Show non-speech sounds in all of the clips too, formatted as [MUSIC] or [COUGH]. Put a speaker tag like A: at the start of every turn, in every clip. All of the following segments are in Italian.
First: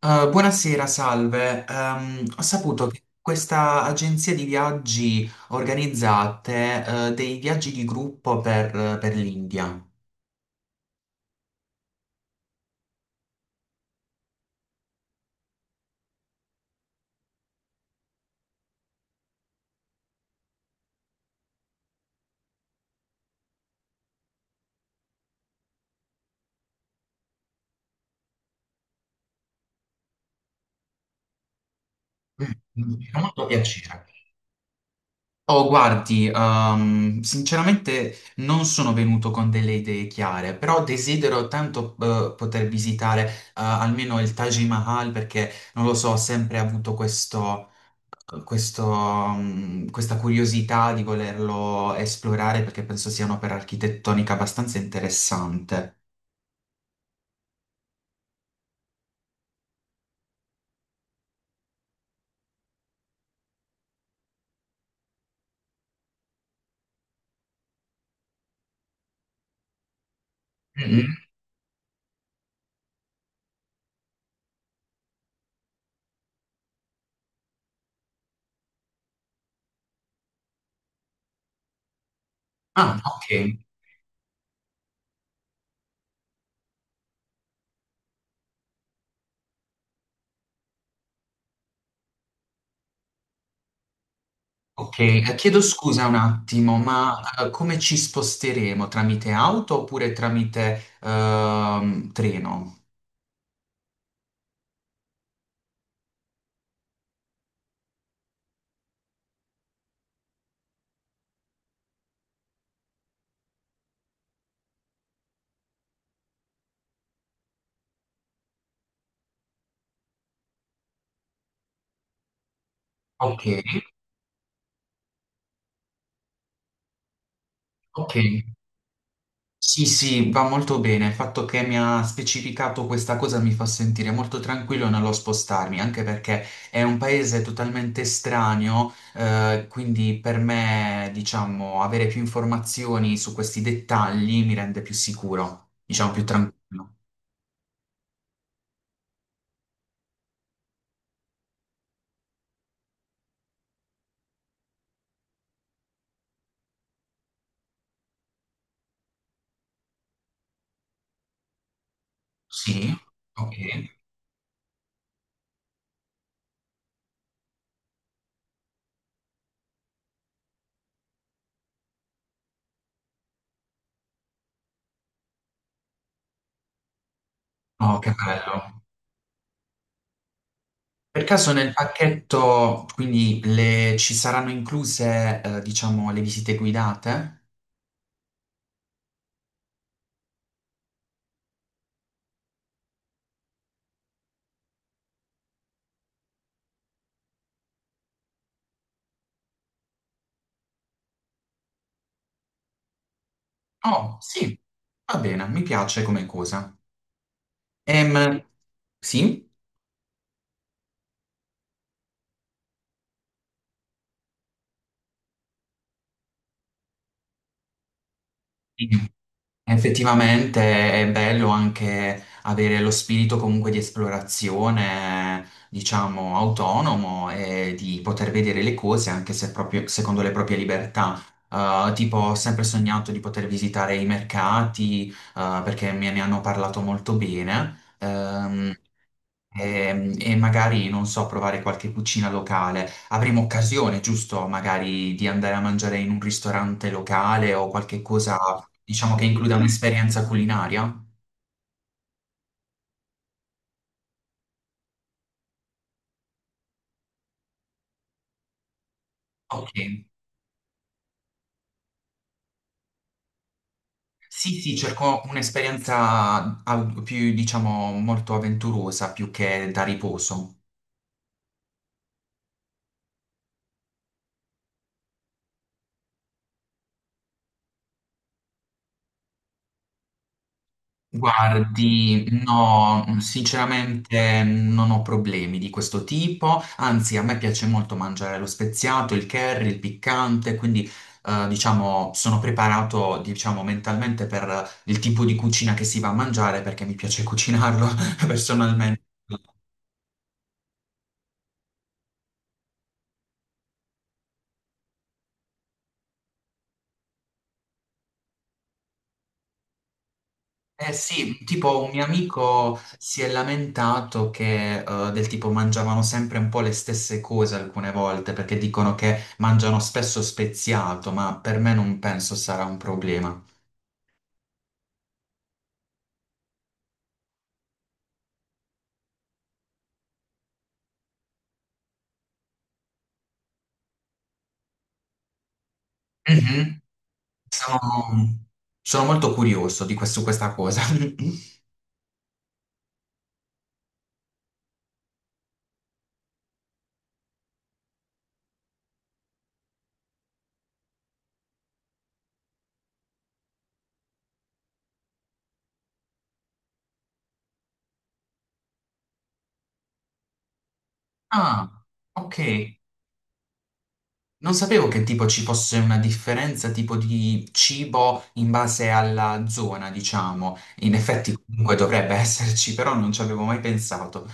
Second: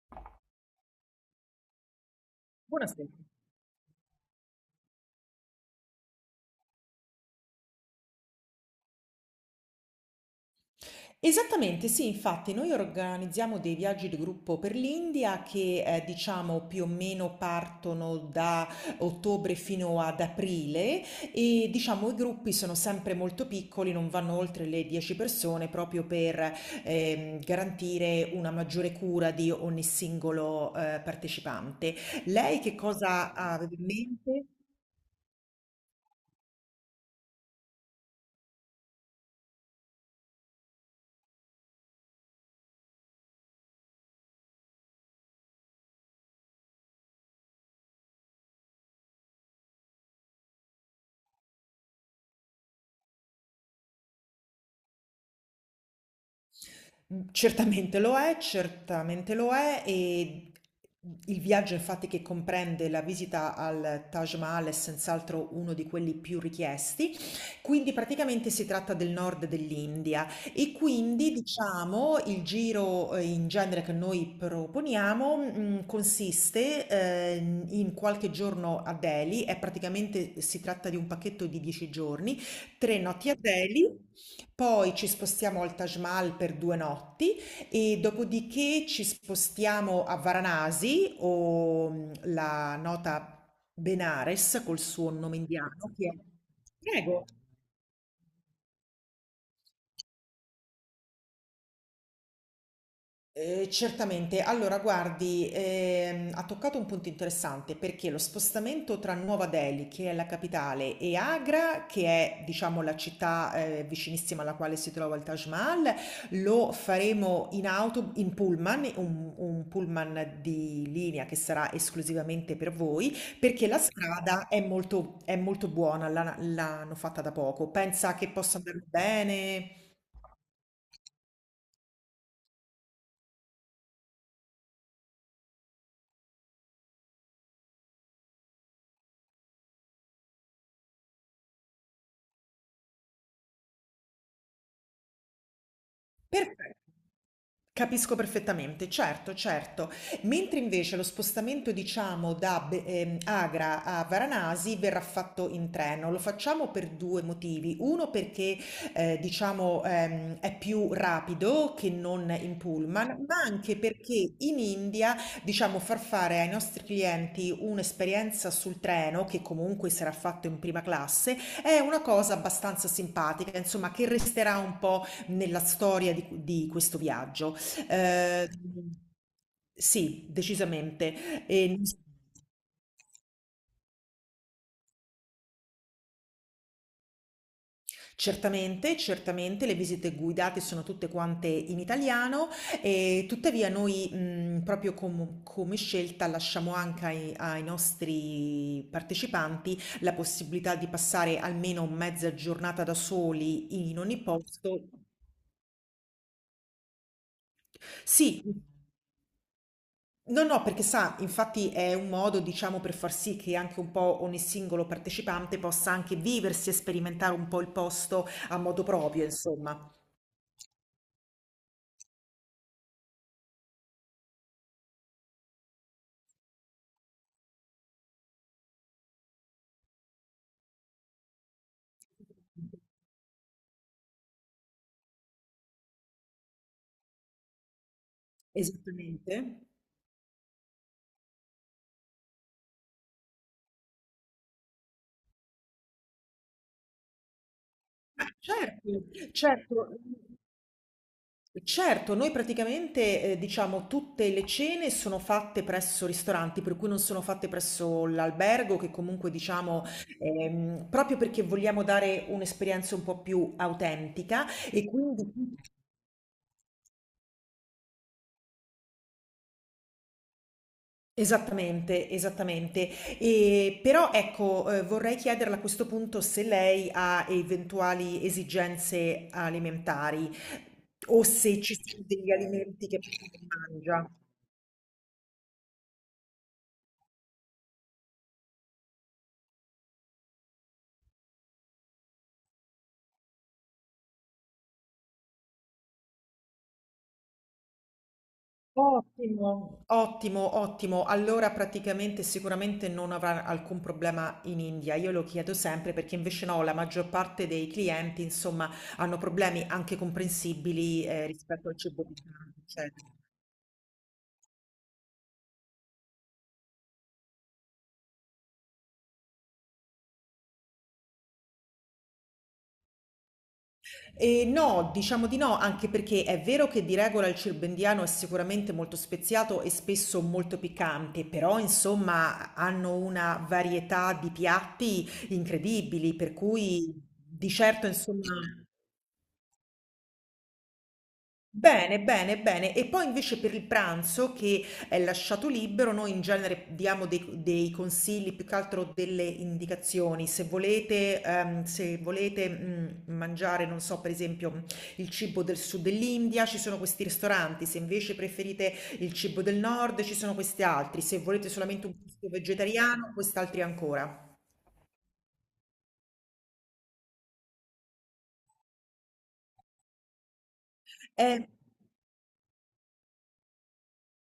A: Buonasera, salve. Ho saputo che
B: Buonasera.
A: questa agenzia di viaggi organizzate, dei viaggi di gruppo per l'India.
B: Esattamente, sì, infatti noi organizziamo dei viaggi di gruppo per l'India che diciamo più o meno partono da ottobre fino ad aprile e diciamo i gruppi sono sempre molto piccoli, non vanno oltre le 10 persone proprio per garantire una maggiore cura di ogni singolo partecipante. Lei che
A: Mi fa
B: cosa
A: molto
B: aveva in
A: piacere.
B: mente?
A: Oh, guardi, sinceramente non sono venuto con delle idee chiare, però desidero tanto poter visitare almeno il Taj Mahal perché, non lo so, ho sempre avuto questa curiosità di volerlo esplorare perché penso sia un'opera architettonica abbastanza interessante.
B: Certamente lo è e il viaggio infatti che comprende la visita al Taj Mahal è senz'altro uno di quelli più richiesti, quindi praticamente si tratta del nord dell'India e
A: Mm. Mhm.
B: quindi diciamo il giro in genere che noi proponiamo consiste in qualche giorno a Delhi, è praticamente si tratta di un pacchetto di 10 giorni, tre
A: Ah, ok.
B: notti a Delhi. Poi ci spostiamo al Taj Mahal per 2 notti e dopodiché ci spostiamo a Varanasi o la nota Benares col
A: Ok,
B: suo nome
A: Chiedo
B: indiano,
A: scusa
B: che
A: un
B: è...
A: attimo, ma
B: Prego.
A: come ci sposteremo? Tramite auto oppure tramite treno?
B: Certamente, allora guardi, ha toccato un punto interessante perché lo spostamento tra Nuova Delhi, che è la capitale, e Agra, che è diciamo la città vicinissima alla quale si trova il Taj Mahal, lo faremo in auto, in pullman, un pullman di linea che sarà esclusivamente per voi,
A: Ok,
B: perché la strada è molto buona, l'hanno fatta da poco.
A: ok.
B: Pensa che possa andare bene?
A: Sì, sì, va molto bene. Il fatto che mi ha specificato questa cosa mi fa sentire molto tranquillo nello spostarmi, anche perché è un paese totalmente estraneo, quindi per me, diciamo, avere più informazioni su questi dettagli mi rende più sicuro, diciamo più tranquillo.
B: Perfe Capisco perfettamente, certo, certo. Mentre invece lo spostamento diciamo da Be Agra a Varanasi verrà fatto in treno. Lo facciamo per 2 motivi. Uno perché, diciamo, è più rapido che non in
A: Sì?
B: pullman, ma
A: Ok.
B: anche perché in India, diciamo, far fare ai nostri clienti un'esperienza sul treno, che comunque sarà fatto in prima classe, è una cosa abbastanza simpatica, insomma, che resterà un po' nella storia di questo viaggio.
A: Oh, che
B: Eh,
A: bello.
B: sì,
A: Per
B: decisamente.
A: caso
B: E
A: nel
B: non so-
A: pacchetto, quindi ci saranno incluse, diciamo, le visite guidate?
B: Certamente, certamente le visite guidate sono tutte quante in italiano e tuttavia noi proprio come scelta lasciamo anche ai nostri partecipanti la possibilità di passare almeno mezza giornata da soli in
A: Oh,
B: ogni
A: sì,
B: posto.
A: va bene, mi piace come cosa. Ehm,
B: Sì.
A: sì,
B: No, no, perché sa, infatti è un modo, diciamo, per far sì che anche un po' ogni singolo partecipante possa anche viversi e sperimentare un po' il posto a modo proprio, insomma.
A: effettivamente è bello anche avere lo spirito comunque di esplorazione, diciamo, autonomo e di poter vedere le cose anche se proprio secondo le proprie libertà. Tipo, ho sempre sognato di poter visitare i mercati, perché me ne hanno parlato molto bene.
B: Esattamente.
A: E magari, non so, provare qualche cucina locale. Avremo occasione, giusto, magari di andare a mangiare in un ristorante locale o qualche
B: Ah,
A: cosa,
B: certo,
A: diciamo, che includa
B: certo.
A: un'esperienza culinaria?
B: Certo, noi praticamente, diciamo, tutte le cene sono fatte presso ristoranti, per cui non sono fatte presso l'albergo, che comunque,
A: Ok.
B: diciamo, proprio perché vogliamo dare un'esperienza un po' più autentica
A: Sì, sì,
B: e
A: cerco
B: quindi
A: un'esperienza più, diciamo, molto avventurosa più che da riposo.
B: esattamente, esattamente. Però ecco, vorrei chiederle a questo punto se lei ha eventuali esigenze alimentari o se ci sono
A: Guardi,
B: degli alimenti che
A: no,
B: non mangia.
A: sinceramente non ho problemi di questo tipo, anzi a me piace molto mangiare lo speziato, il curry, il piccante, quindi diciamo sono preparato diciamo, mentalmente per il tipo di cucina che si va a mangiare perché mi piace cucinarlo [LAUGHS] personalmente.
B: Ottimo, ottimo, ottimo. Allora praticamente sicuramente non avrà alcun problema in India. Io lo chiedo sempre perché invece no, la maggior parte dei clienti insomma hanno problemi anche
A: Eh
B: comprensibili,
A: sì,
B: rispetto al
A: tipo un mio
B: cibo di
A: amico
B: eccetera.
A: si è lamentato che del tipo mangiavano sempre un po' le stesse cose alcune volte perché dicono che mangiano spesso speziato, ma per me non penso sarà un problema.
B: No, diciamo di no, anche perché è vero che di regola il cirbendiano è sicuramente molto speziato e spesso molto piccante, però insomma hanno una varietà di piatti incredibili, per
A: Mhm.
B: cui di certo insomma
A: Sono, sono molto curioso di su questa cosa. [LAUGHS]
B: bene, bene, bene. E poi invece per il pranzo che è lasciato libero, noi in genere diamo dei consigli, più che altro delle indicazioni. Se volete, se volete mangiare, non so, per esempio il cibo del sud dell'India, ci sono questi ristoranti. Se invece preferite il cibo del nord, ci sono questi altri. Se volete
A: Ah,
B: solamente un posto
A: ok.
B: vegetariano, quest'altri ancora.
A: Non sapevo che tipo ci fosse una differenza tipo di cibo in base alla zona, diciamo. In effetti
B: Eh,
A: comunque dovrebbe [LAUGHS] esserci, però non ci avevo mai pensato.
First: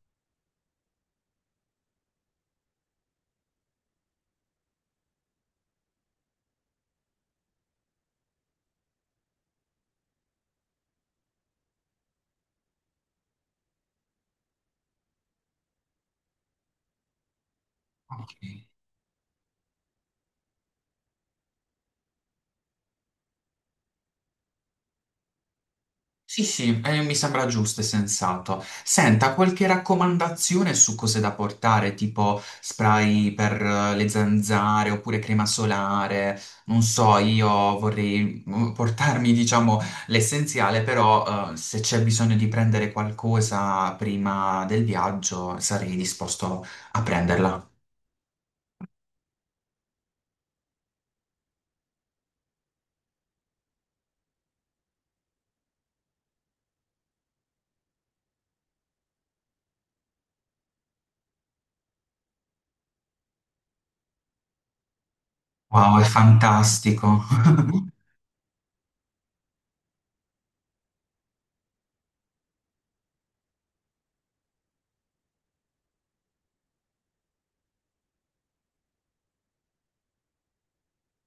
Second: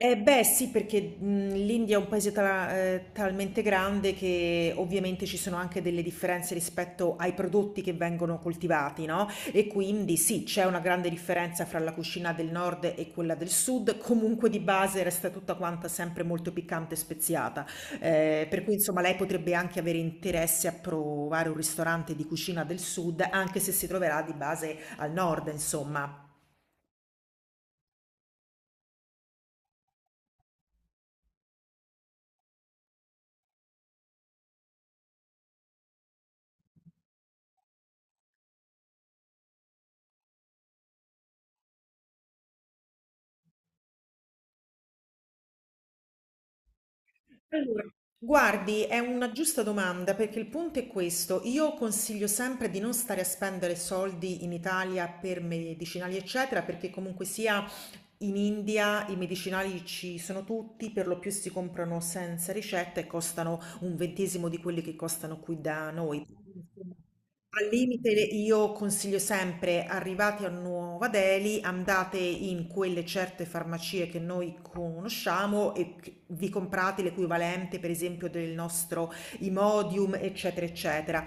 B: Eh beh sì, perché, l'India è un paese ta talmente grande che ovviamente ci sono anche delle differenze rispetto ai prodotti che vengono coltivati, no, e quindi sì, c'è una grande differenza fra la cucina del nord e quella del sud, comunque di base resta tutta quanta sempre molto piccante e speziata.
A: Ok.
B: Per cui insomma lei potrebbe anche avere interesse a provare un ristorante di cucina del sud, anche se si troverà di base al nord insomma.
A: Sì, sì, mi sembra giusto e sensato. Senta, qualche raccomandazione su cose da portare, tipo spray per le zanzare oppure crema solare? Non so, io vorrei portarmi, diciamo, l'essenziale, però se c'è bisogno di prendere qualcosa prima del viaggio, sarei disposto a prenderla.
B: Allora, guardi, è una giusta domanda perché il punto è questo. Io consiglio sempre di non stare a spendere soldi in Italia per medicinali, eccetera, perché comunque sia in India i medicinali ci sono tutti, per lo più si comprano senza ricetta e costano un ventesimo di quelli che costano qui da
A: Wow, è
B: noi.
A: fantastico.
B: Al
A: [LAUGHS]
B: limite io consiglio sempre, arrivati a Nuova Delhi, andate in quelle certe farmacie che noi conosciamo e vi comprate l'equivalente, per esempio, del nostro Imodium, eccetera, eccetera.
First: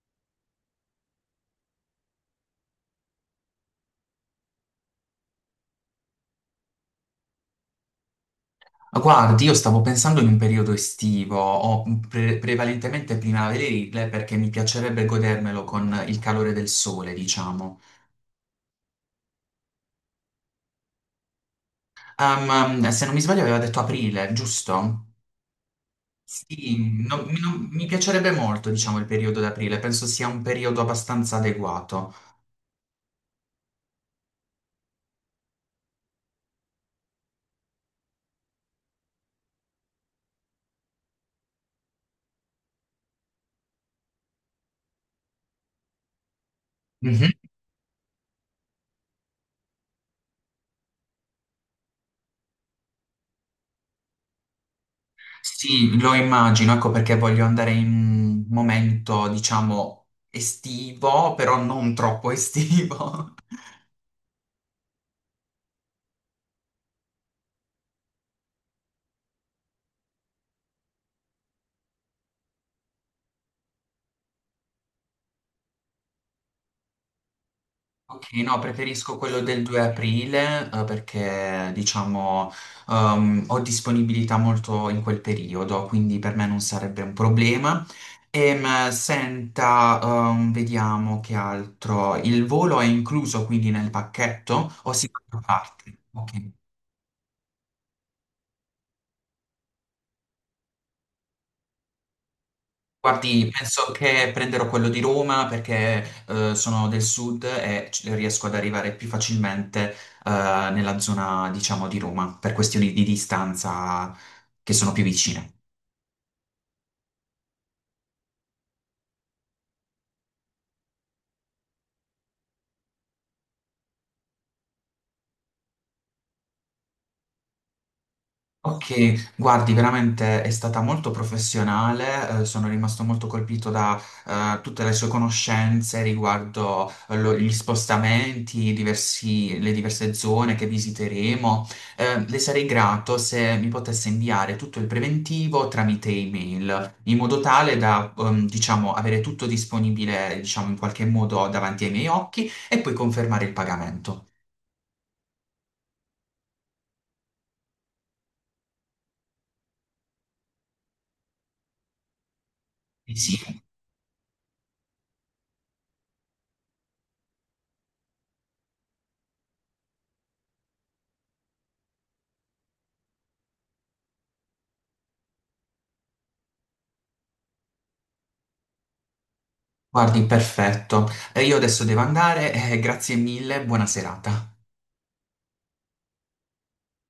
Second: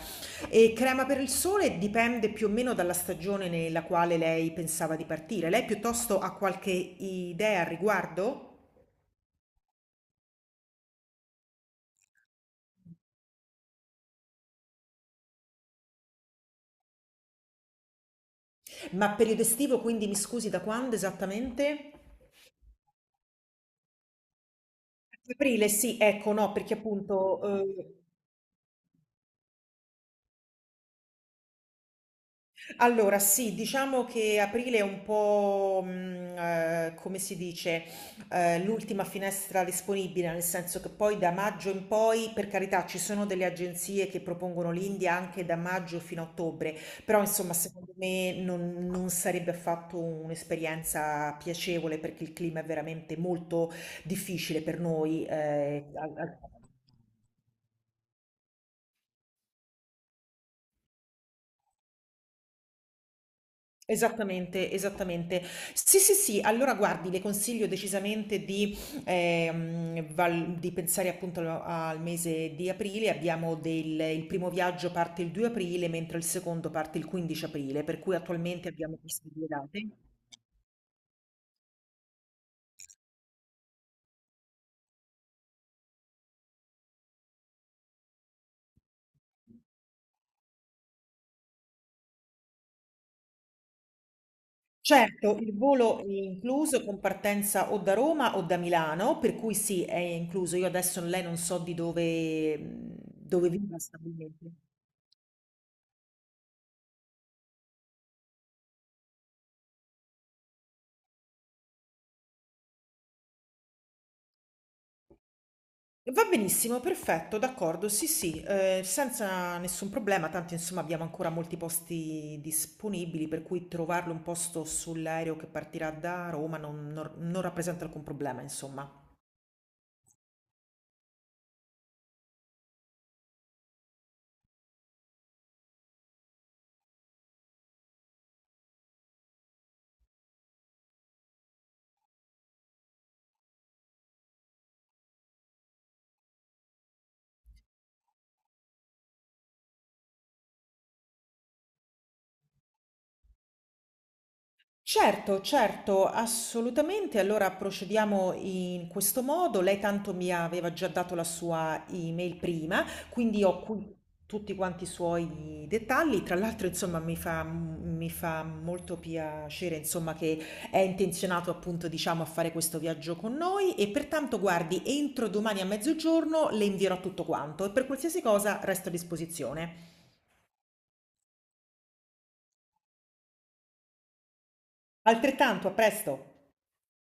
B: E crema per il sole dipende più o meno dalla stagione nella quale lei pensava di partire. Lei piuttosto ha qualche idea al riguardo?
A: Guardi, io stavo pensando in un periodo estivo o prevalentemente primaverile perché mi piacerebbe godermelo con il calore del sole, diciamo.
B: Ma periodo estivo, quindi mi scusi, da quando esattamente?
A: Se non mi sbaglio aveva detto aprile, giusto?
B: Aprile, sì, ecco, no, perché
A: Sì,
B: appunto
A: mi piacerebbe molto, diciamo, il periodo d'aprile, penso sia un periodo abbastanza adeguato.
B: allora, sì, diciamo che aprile è un po', come si dice, l'ultima finestra disponibile, nel senso che poi da maggio in poi, per carità, ci sono delle agenzie che propongono l'India anche da maggio fino a ottobre, però
A: Mhm.
B: insomma, secondo me non sarebbe affatto un'esperienza piacevole perché il clima è veramente molto difficile per noi.
A: Sì, lo immagino, ecco perché voglio andare in un momento, diciamo, estivo, però non troppo estivo. [LAUGHS]
B: Esattamente, esattamente. Sì, sì, sì, allora guardi, le consiglio decisamente di, di pensare appunto al mese di aprile. Abbiamo il primo viaggio parte il 2 aprile, mentre il secondo parte il 15 aprile, per cui
A: Ok, no,
B: attualmente abbiamo
A: preferisco
B: queste
A: quello
B: due
A: del 2
B: date.
A: aprile, perché diciamo ho disponibilità molto in quel periodo, quindi per me non sarebbe un problema. Senta, vediamo che altro. Il volo è incluso quindi nel pacchetto o si paga
B: Certo,
A: a
B: il
A: parte?
B: volo è
A: Ok.
B: incluso con partenza o da Roma o da Milano, per cui sì, è incluso. Io adesso lei non so di dove,
A: Guardi,
B: dove viva
A: penso che
B: stabilmente.
A: prenderò quello di Roma perché sono del sud e riesco ad arrivare più facilmente nella zona, diciamo, di Roma per questioni di distanza che sono più vicine.
B: Va benissimo, perfetto, d'accordo, sì, sì, senza nessun problema, tanto insomma abbiamo ancora molti posti disponibili, per cui trovarle un posto sull'aereo che partirà da Roma non non rappresenta alcun problema, insomma.
A: Ok, guardi, veramente è stata molto professionale, sono rimasto molto colpito da tutte le sue conoscenze riguardo gli spostamenti, le diverse zone che visiteremo. Le sarei grato se mi potesse inviare tutto il preventivo tramite email, in modo tale da, diciamo, avere tutto disponibile, diciamo, in qualche modo davanti ai miei occhi e poi confermare il pagamento.
B: Certo, certo, assolutamente. Allora procediamo in questo modo. Lei tanto mi aveva già dato la sua email prima,
A: Sì.
B: quindi ho qui tutti quanti i suoi dettagli. Tra l'altro, insomma, mi fa molto piacere, insomma, che è intenzionato appunto, diciamo, a fare questo viaggio con noi e pertanto, guardi, entro domani a mezzogiorno le invierò tutto quanto e per qualsiasi cosa resto a disposizione.
A: Guardi, perfetto. Io adesso devo andare, grazie mille, buona serata.
B: Altrettanto, a presto!